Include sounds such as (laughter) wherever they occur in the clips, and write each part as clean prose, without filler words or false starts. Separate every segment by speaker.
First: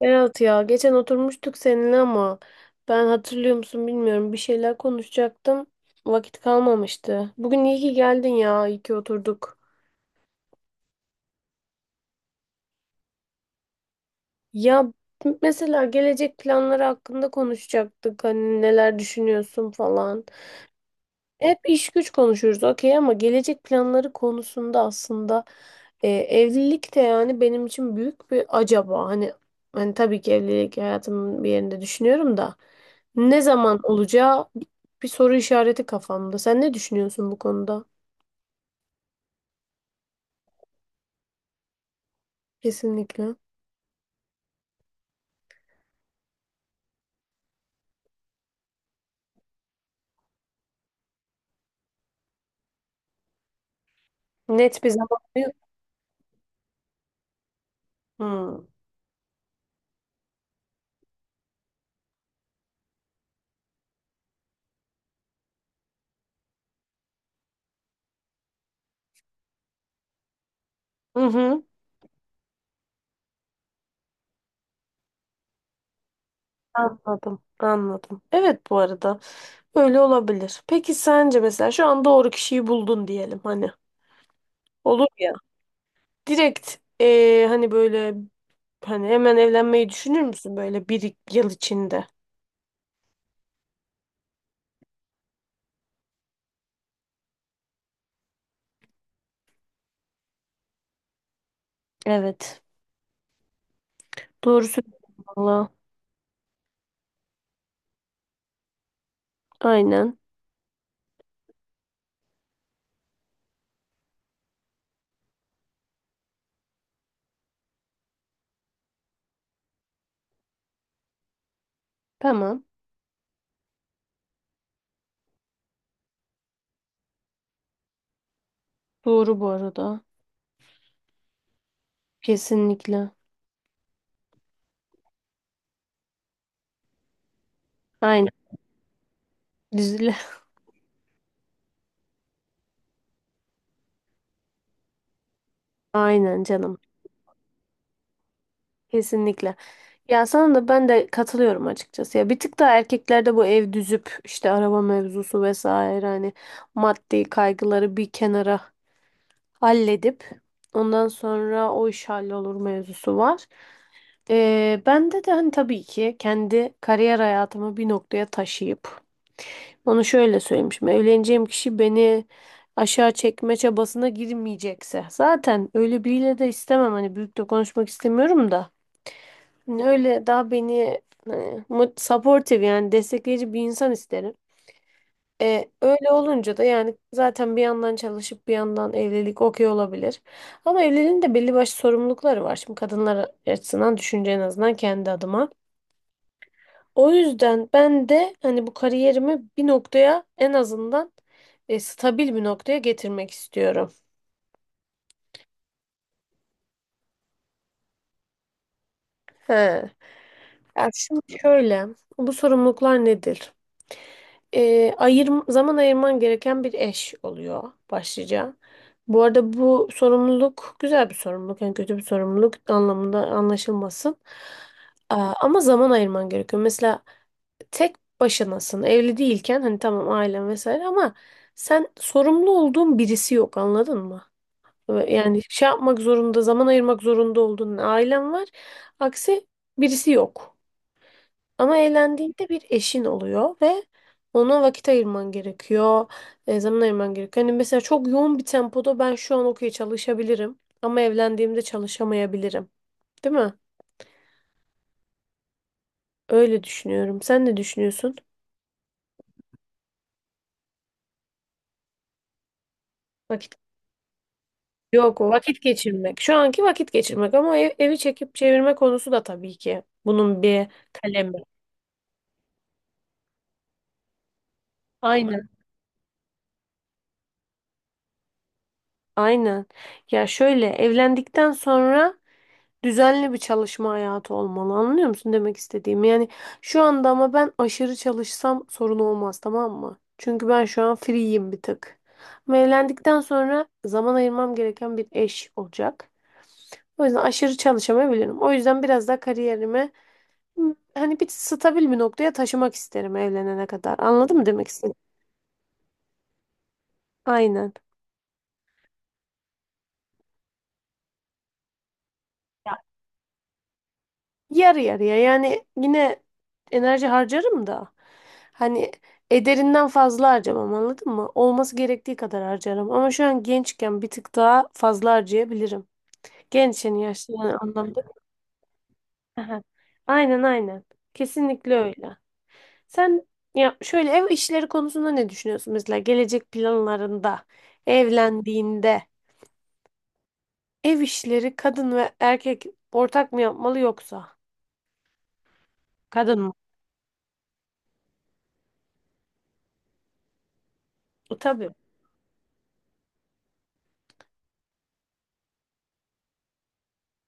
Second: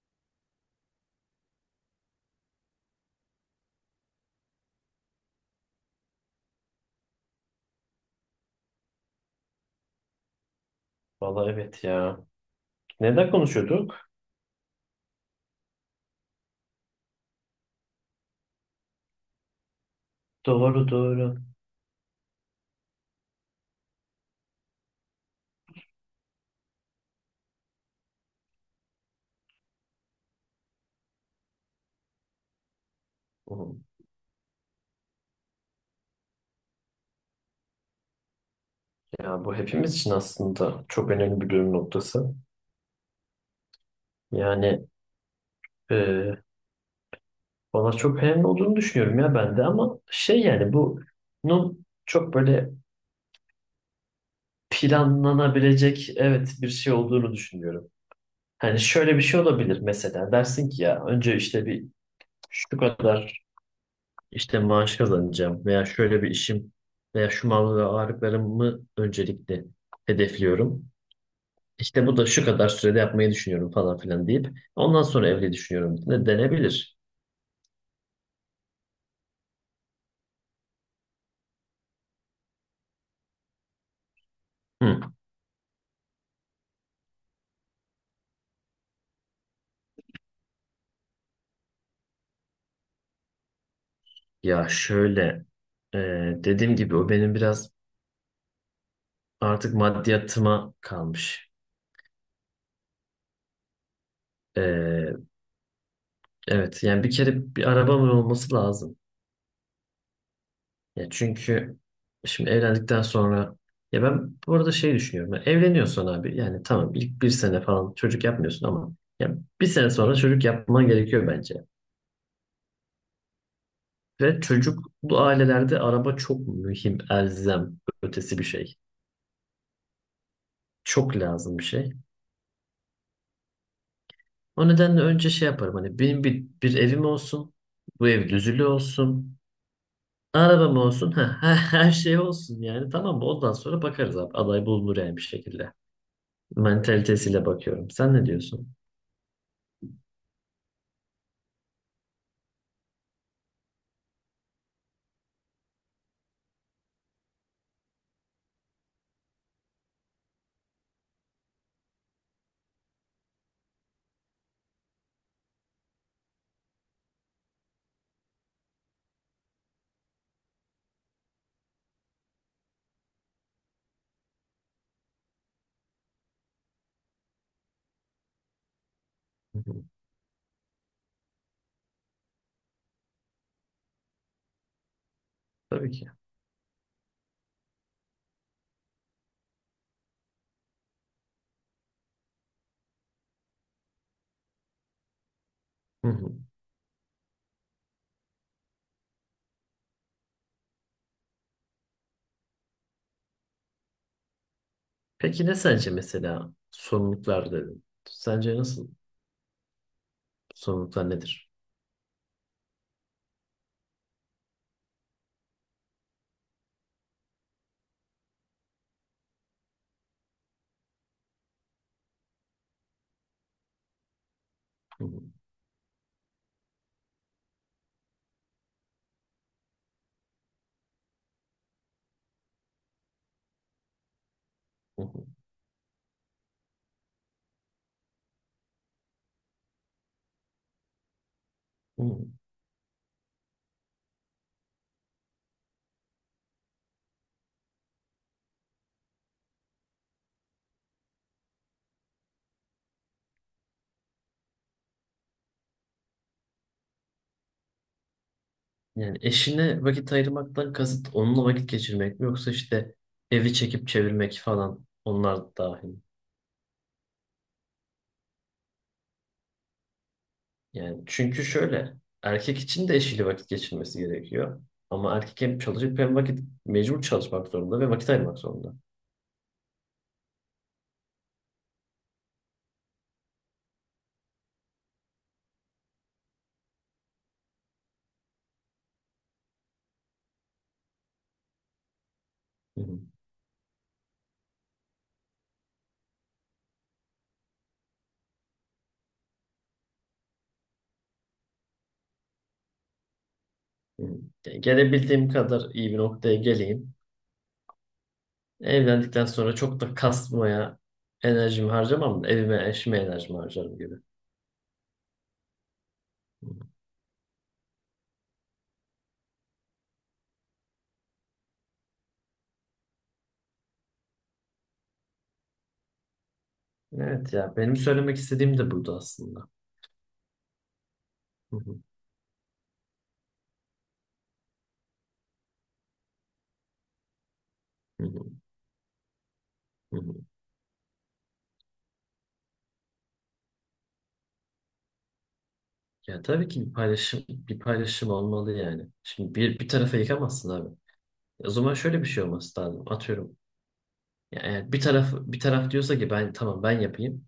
Speaker 1: Berat ya geçen oturmuştuk seninle ama ben hatırlıyor musun bilmiyorum bir şeyler konuşacaktım. Vakit kalmamıştı. Bugün iyi ki geldin ya iyi ki oturduk.
Speaker 2: Valla evet ya. Neden konuşuyorduk?
Speaker 1: Ya mesela gelecek planları hakkında konuşacaktık hani neler düşünüyorsun falan.
Speaker 2: Doğru doğru.
Speaker 1: Hep iş güç konuşuyoruz okey ama gelecek planları konusunda aslında evlilik de yani benim için büyük bir acaba. Hani tabii ki evlilik hayatımın bir yerinde düşünüyorum da ne
Speaker 2: Hı.
Speaker 1: zaman olacağı bir soru işareti kafamda. Sen ne düşünüyorsun bu konuda?
Speaker 2: Ya bu hepimiz için aslında çok önemli bir dönüm noktası.
Speaker 1: Kesinlikle.
Speaker 2: Yani e, bana çok önemli olduğunu düşünüyorum ya ben de ama şey yani bunun çok böyle
Speaker 1: Net bir zaman yok.
Speaker 2: planlanabilecek evet bir şey olduğunu düşünüyorum.
Speaker 1: Hmm.
Speaker 2: Hani şöyle bir şey olabilir mesela dersin ki ya önce işte bir şu kadar işte maaş kazanacağım veya şöyle bir işim veya şu mal ve varlıklarımı öncelikle hedefliyorum.
Speaker 1: Hı hı.
Speaker 2: İşte bu da şu kadar sürede yapmayı düşünüyorum falan filan deyip ondan sonra evli düşünüyorum de denebilir.
Speaker 1: Anladım, anladım. Evet, bu arada öyle olabilir. Peki sence mesela şu an doğru kişiyi buldun diyelim hani.
Speaker 2: Hı.
Speaker 1: Olur. Direkt hani böyle hani hemen evlenmeyi düşünür müsün böyle bir yıl içinde?
Speaker 2: Ya şöyle e, dediğim gibi o benim biraz artık maddiyatıma kalmış.
Speaker 1: Evet. Doğru söylüyorsun
Speaker 2: E,
Speaker 1: valla.
Speaker 2: evet yani bir kere bir arabamın olması lazım.
Speaker 1: Aynen.
Speaker 2: Ya çünkü şimdi evlendikten sonra ya ben bu arada şey düşünüyorum. Ya evleniyorsun abi yani tamam ilk bir sene falan çocuk yapmıyorsun ama ya bir sene sonra çocuk yapman gerekiyor bence.
Speaker 1: Tamam.
Speaker 2: Ve çocuklu ailelerde araba çok mühim, elzem, ötesi bir şey.
Speaker 1: Doğru bu arada.
Speaker 2: Çok lazım bir şey.
Speaker 1: Kesinlikle.
Speaker 2: O nedenle önce şey yaparım hani benim bir evim olsun, bu ev
Speaker 1: Aynen.
Speaker 2: düzülü olsun,
Speaker 1: Düzle.
Speaker 2: arabam olsun, (laughs) ha, her şey olsun yani tamam mı? Ondan sonra bakarız abi aday bulunur yani bir şekilde.
Speaker 1: (laughs) Aynen canım.
Speaker 2: Mentalitesiyle bakıyorum. Sen ne diyorsun?
Speaker 1: Kesinlikle. Ya sana da ben de katılıyorum açıkçası. Ya bir tık daha erkeklerde bu ev düzüp işte araba mevzusu vesaire hani maddi kaygıları bir kenara halledip ondan sonra o iş hallolur mevzusu var. Bende de hani tabii ki kendi kariyer hayatımı bir noktaya taşıyıp onu şöyle söylemişim. Evleneceğim kişi beni aşağı çekme çabasına girmeyecekse. Zaten öyle biriyle de istemem. Hani büyük de konuşmak istemiyorum da.
Speaker 2: Hı
Speaker 1: Hani
Speaker 2: hı.
Speaker 1: öyle daha beni hani, supportive yani destekleyici bir insan isterim.
Speaker 2: Tabii ki.
Speaker 1: Öyle olunca da yani zaten bir yandan çalışıp bir yandan evlilik okey olabilir. Ama evliliğin de belli başlı sorumlulukları var. Şimdi kadınlar açısından düşünce en azından kendi adıma.
Speaker 2: Hı hı.
Speaker 1: O yüzden ben de hani bu kariyerimi bir noktaya en azından stabil bir noktaya getirmek istiyorum.
Speaker 2: Peki ne sence mesela sorumluluklar dedin? Sence nasıl
Speaker 1: He. Ya
Speaker 2: sorumluluklar
Speaker 1: şimdi
Speaker 2: nedir?
Speaker 1: şöyle, bu sorumluluklar nedir? E, Zaman ayırman gereken bir eş oluyor başlıca. Bu arada bu sorumluluk güzel bir sorumluluk, yani kötü bir sorumluluk anlamında anlaşılmasın.
Speaker 2: Hı.
Speaker 1: Ama zaman ayırman gerekiyor. Mesela tek başınasın. Evli değilken hani tamam ailen vesaire ama sen sorumlu olduğun birisi yok anladın mı?
Speaker 2: Hı hı.
Speaker 1: Ve yani şey yapmak zorunda, zaman ayırmak zorunda olduğun ailen var. Aksi birisi yok. Ama
Speaker 2: Hı hı.
Speaker 1: evlendiğinde bir eşin oluyor ve ona vakit ayırman gerekiyor. Zaman ayırman gerekiyor. Hani mesela çok yoğun bir tempoda ben şu an okey çalışabilirim ama evlendiğimde çalışamayabilirim. Değil mi? Öyle düşünüyorum. Sen ne düşünüyorsun?
Speaker 2: Yani eşine vakit ayırmaktan kasıt onunla vakit geçirmek mi yoksa işte evi
Speaker 1: Vakit.
Speaker 2: çekip çevirmek falan
Speaker 1: Yok o
Speaker 2: onlar
Speaker 1: vakit
Speaker 2: dahil.
Speaker 1: geçirmek. Şu anki vakit geçirmek ama evi çekip çevirme konusu da tabii ki bunun bir
Speaker 2: Yani
Speaker 1: kalemi.
Speaker 2: çünkü şöyle erkek için de eşiyle vakit geçirmesi gerekiyor. Ama erkek
Speaker 1: Aynen.
Speaker 2: hem çalışıp hem vakit mecbur çalışmak zorunda ve vakit ayırmak zorunda.
Speaker 1: Aynen. Ya şöyle evlendikten sonra düzenli bir çalışma hayatı olmalı. Anlıyor musun demek istediğimi? Yani şu anda ama ben aşırı çalışsam sorun olmaz tamam mı? Çünkü ben şu an free'yim bir tık. Ama
Speaker 2: Hı hı.
Speaker 1: evlendikten sonra zaman ayırmam gereken bir eş olacak. O yüzden aşırı çalışamayabilirim. O yüzden biraz daha kariyerime Hı. Hani bir stabil bir noktaya taşımak isterim evlenene kadar.
Speaker 2: Hı.
Speaker 1: Anladın mı
Speaker 2: Yani
Speaker 1: demek istedim?
Speaker 2: gelebildiğim kadar iyi bir noktaya geleyim.
Speaker 1: Aynen.
Speaker 2: Evlendikten sonra çok da kasmaya enerjimi harcamam da evime
Speaker 1: Ya,
Speaker 2: eşime enerjimi harcarım gibi.
Speaker 1: yarı yarıya yani yine
Speaker 2: Hı.
Speaker 1: enerji harcarım da hani ederinden fazla harcamam anladın mı? Olması gerektiği kadar harcarım ama şu an gençken bir tık daha fazla harcayabilirim. Gençken
Speaker 2: Evet
Speaker 1: yaşlı
Speaker 2: ya benim
Speaker 1: anlamda.
Speaker 2: söylemek istediğim de buydu aslında.
Speaker 1: Aha. Aynen, aynen.
Speaker 2: Hı
Speaker 1: Kesinlikle
Speaker 2: hı.
Speaker 1: öyle. Sen ya şöyle ev işleri konusunda ne düşünüyorsun mesela gelecek planlarında
Speaker 2: Hı hı.
Speaker 1: evlendiğinde?
Speaker 2: Hı hı.
Speaker 1: Ev işleri kadın ve erkek ortak mı yapmalı yoksa?
Speaker 2: Ya
Speaker 1: Kadın
Speaker 2: tabii
Speaker 1: mı?
Speaker 2: ki bir paylaşım bir paylaşım olmalı yani. Şimdi bir tarafa yıkamazsın abi. O
Speaker 1: Tabii.
Speaker 2: zaman şöyle bir şey olması lazım. Atıyorum. Ya eğer bir taraf bir taraf diyorsa ki ben tamam ben yapayım.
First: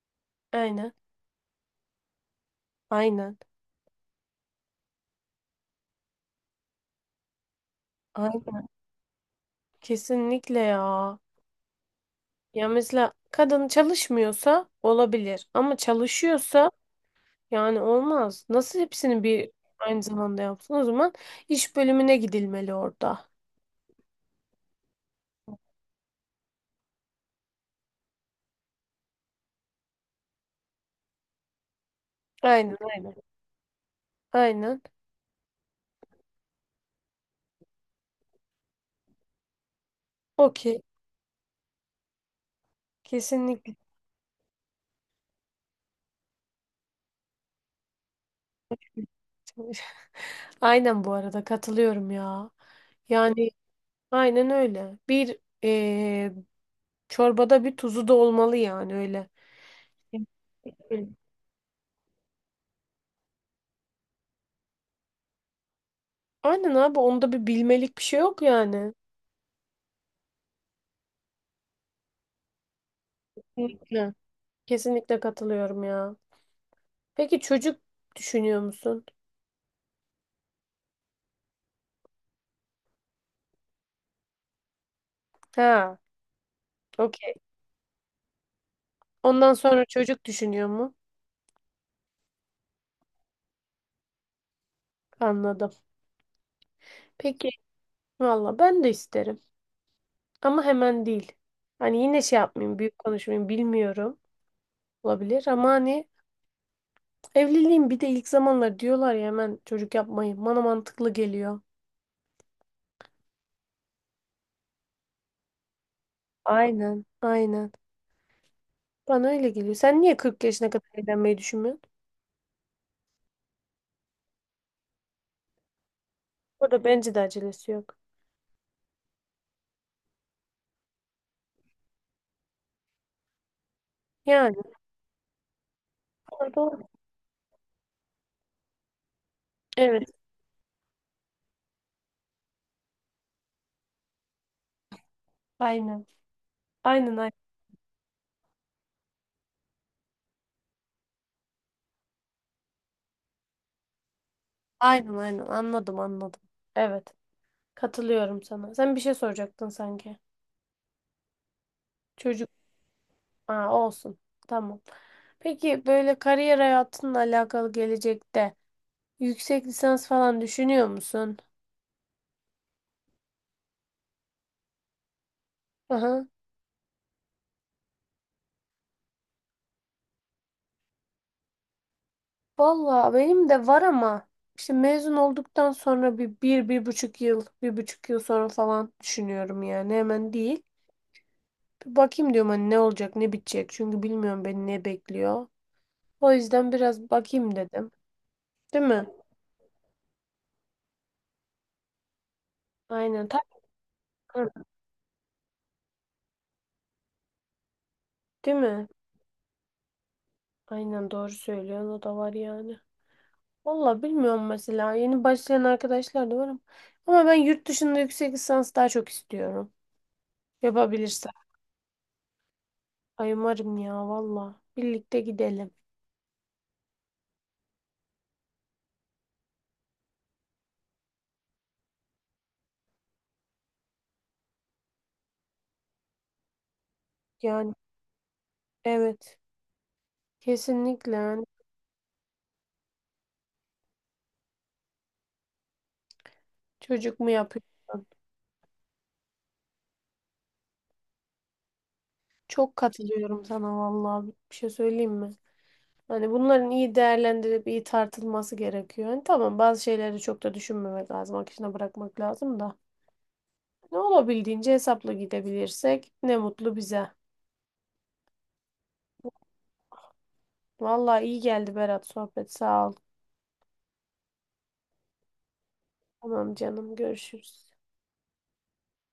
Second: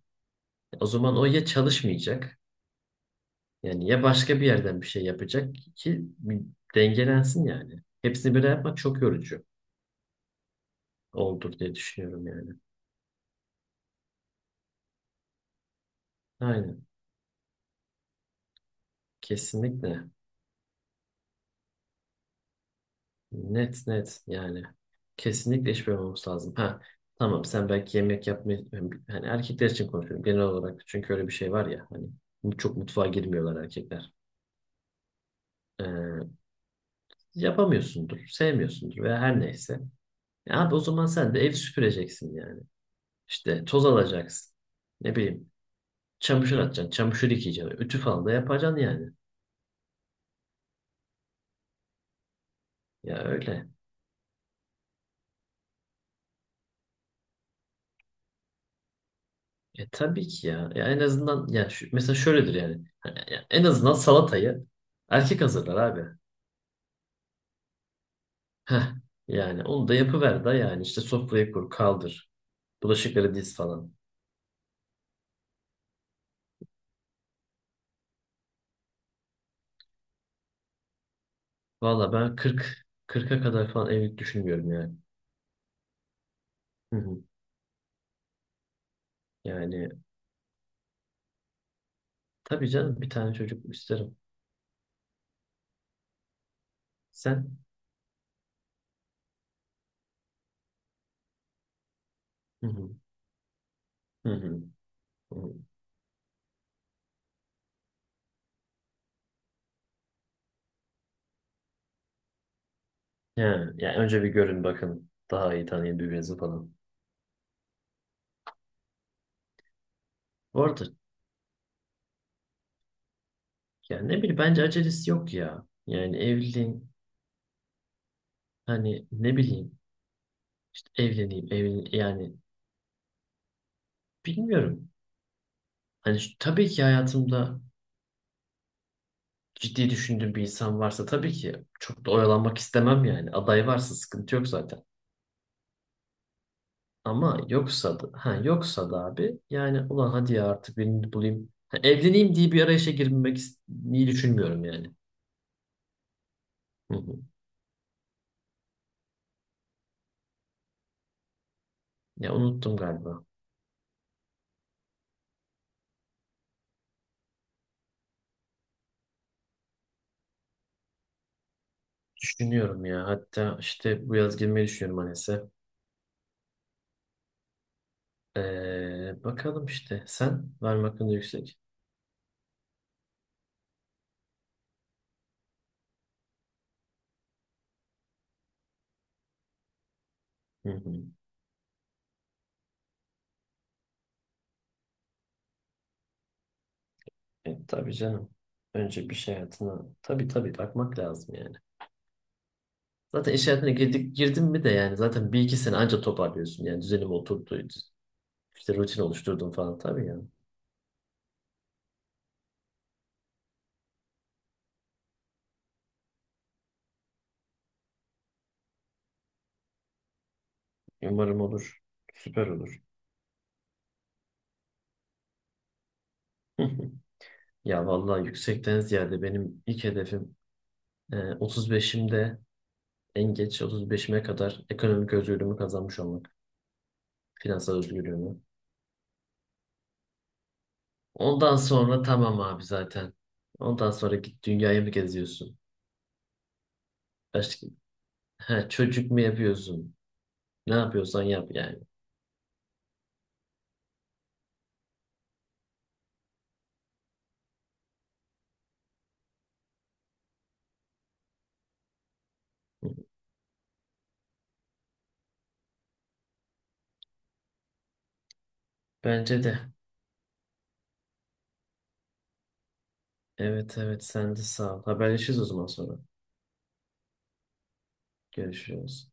Speaker 2: O
Speaker 1: Aynen.
Speaker 2: zaman o ya çalışmayacak
Speaker 1: Aynen.
Speaker 2: yani ya başka bir yerden bir şey yapacak ki bir dengelensin yani. Hepsini böyle
Speaker 1: Aynen.
Speaker 2: yapmak çok yorucu
Speaker 1: Kesinlikle ya.
Speaker 2: olur diye düşünüyorum yani.
Speaker 1: Ya mesela kadın çalışmıyorsa olabilir ama çalışıyorsa
Speaker 2: Aynen.
Speaker 1: yani olmaz. Nasıl hepsini bir aynı
Speaker 2: Kesinlikle.
Speaker 1: zamanda yapsın? O zaman iş bölümüne gidilmeli orada.
Speaker 2: Net net yani. Kesinlikle iş bölümü lazım. Ha tamam sen belki yemek yapmayı hani erkekler için konuşuyorum genel olarak çünkü öyle bir şey var ya hani
Speaker 1: Aynen,
Speaker 2: çok mutfağa
Speaker 1: aynen.
Speaker 2: girmiyorlar erkekler.
Speaker 1: Aynen.
Speaker 2: Ee, yapamıyorsundur, sevmiyorsundur veya her neyse. E abi
Speaker 1: Okey.
Speaker 2: o zaman sen de ev süpüreceksin yani. İşte
Speaker 1: Kesinlikle.
Speaker 2: toz alacaksın. Ne bileyim çamaşır atacaksın, çamaşır yıkayacaksın. Ütü falan da yapacaksın yani.
Speaker 1: çalış- (laughs) Aynen bu arada katılıyorum ya.
Speaker 2: Ya
Speaker 1: Yani
Speaker 2: öyle.
Speaker 1: aynen öyle. Bir çorbada bir tuzu da olmalı yani öyle.
Speaker 2: E tabii ki ya. Ya en
Speaker 1: Evet.
Speaker 2: azından ya şu, mesela şöyledir yani. Hani ya en azından salatayı erkek hazırlar abi.
Speaker 1: Aynen abi onda bir bilmelik bir şey yok
Speaker 2: Heh.
Speaker 1: yani.
Speaker 2: Yani onu da yapıver da yani işte sofrayı kur, kaldır. Bulaşıkları diz falan.
Speaker 1: Kesinlikle. Kesinlikle katılıyorum ya. Peki çocuk düşünüyor musun?
Speaker 2: Valla ben 40'a kadar falan evlilik düşünmüyorum yani.
Speaker 1: Ha,
Speaker 2: Hı hı.
Speaker 1: okey. Ondan sonra
Speaker 2: Yani
Speaker 1: çocuk düşünüyor mu?
Speaker 2: tabii canım bir tane çocuk isterim.
Speaker 1: Anladım. Peki
Speaker 2: Sen?
Speaker 1: valla ben de isterim. Ama hemen değil. Hani yine şey
Speaker 2: Hı
Speaker 1: yapmayayım,
Speaker 2: hı.
Speaker 1: büyük konuşmayayım bilmiyorum.
Speaker 2: Hı hı. Hı.
Speaker 1: Olabilir
Speaker 2: Hı.
Speaker 1: ama hani evliliğin bir de ilk zamanlar diyorlar ya hemen çocuk yapmayın. Bana mantıklı geliyor.
Speaker 2: Ya, yani önce bir görün bakın. Daha iyi tanıyın birbirinizi falan.
Speaker 1: Aynen, aynen. Bana öyle geliyor. Sen niye 40
Speaker 2: Bu
Speaker 1: yaşına
Speaker 2: arada
Speaker 1: kadar evlenmeyi düşünmüyorsun?
Speaker 2: yani ne bileyim bence acelesi yok ya. Yani
Speaker 1: Burada
Speaker 2: evliliğin
Speaker 1: bence de acelesi yok.
Speaker 2: hani ne bileyim evleneyim evlen yani
Speaker 1: Yani.
Speaker 2: bilmiyorum. Hani şu-
Speaker 1: Ha,
Speaker 2: tabii
Speaker 1: doğru.
Speaker 2: ki hayatımda ciddi
Speaker 1: Evet.
Speaker 2: düşündüğüm bir insan varsa tabii ki çok da oyalanmak istemem yani. Aday varsa sıkıntı yok zaten.
Speaker 1: Aynen. Aynen, aynen.
Speaker 2: Ama yoksa da ha yoksa da abi yani ulan hadi ya artık birini bulayım. Ha, evleneyim diye bir arayışa girmek is- iyi düşünmüyorum yani.
Speaker 1: Aynen, aynen. Anladım, anladım.
Speaker 2: Hı
Speaker 1: Evet.
Speaker 2: hı.
Speaker 1: Katılıyorum sana. Sen bir şey soracaktın sanki.
Speaker 2: Ya
Speaker 1: Çocuk.
Speaker 2: unuttum galiba.
Speaker 1: Aa, olsun. Tamam. Peki böyle kariyer hayatınla alakalı gelecekte yüksek lisans falan düşünüyor musun?
Speaker 2: Düşünüyorum ya. Hatta işte bu yaz girmeyi düşünüyorum Anes'e.
Speaker 1: Aha.
Speaker 2: Bakalım işte. Sen var mı hakkında yüksek?
Speaker 1: Valla benim de var ama işte mezun olduktan sonra bir buçuk bir buçuk yıl sonra falan düşünüyorum yani hemen değil.
Speaker 2: Hı hı.
Speaker 1: Bir bakayım diyorum hani ne olacak, ne bitecek çünkü bilmiyorum beni ne bekliyor. O yüzden biraz bakayım dedim.
Speaker 2: Tabii canım.
Speaker 1: Değil mi?
Speaker 2: Önce bir şey hayatına tabii tabii bakmak lazım yani.
Speaker 1: Aynen.
Speaker 2: Zaten iş hayatına girdin
Speaker 1: Hı,
Speaker 2: mi de yani zaten bir iki sene anca toparlıyorsun. Yani düzenim oturdu.
Speaker 1: değil
Speaker 2: İşte
Speaker 1: mi?
Speaker 2: rutin oluşturdum falan tabii yani.
Speaker 1: Aynen, doğru söylüyorsun, o da var yani. Valla bilmiyorum mesela yeni başlayan arkadaşlar da var ama ben yurt dışında yüksek lisans daha çok istiyorum. Yapabilirsem.
Speaker 2: Umarım olur. Süper olur.
Speaker 1: Ay umarım ya valla. Birlikte gidelim.
Speaker 2: (laughs) Ya vallahi yüksekten ziyade benim ilk hedefim 35'imde en geç 35'ime kadar ekonomik özgürlüğümü kazanmış olmak.
Speaker 1: Yani
Speaker 2: Finansal özgürlüğümü.
Speaker 1: evet. Kesinlikle. Yani
Speaker 2: Ondan sonra tamam abi zaten. Ondan sonra git dünyayı mı geziyorsun?
Speaker 1: çocuk mu
Speaker 2: Başka,
Speaker 1: yapıyorsun?
Speaker 2: ha, çocuk mu yapıyorsun? Ne yapıyorsan yap yani.
Speaker 1: Çok katılıyorum sana vallahi bir şey söyleyeyim mi? Hani bunların iyi değerlendirilip iyi tartılması gerekiyor. Hani tamam bazı şeyleri çok da düşünmemek lazım. Akışına bırakmak lazım da. Ne olabildiğince hesapla gidebilirsek ne mutlu bize.
Speaker 2: Bence de.
Speaker 1: Vallahi iyi geldi Berat sohbet. Sağ ol.
Speaker 2: Evet evet sen de sağ ol. Haberleşiriz o zaman sonra.
Speaker 1: Tamam canım, görüşürüz.
Speaker 2: Görüşürüz.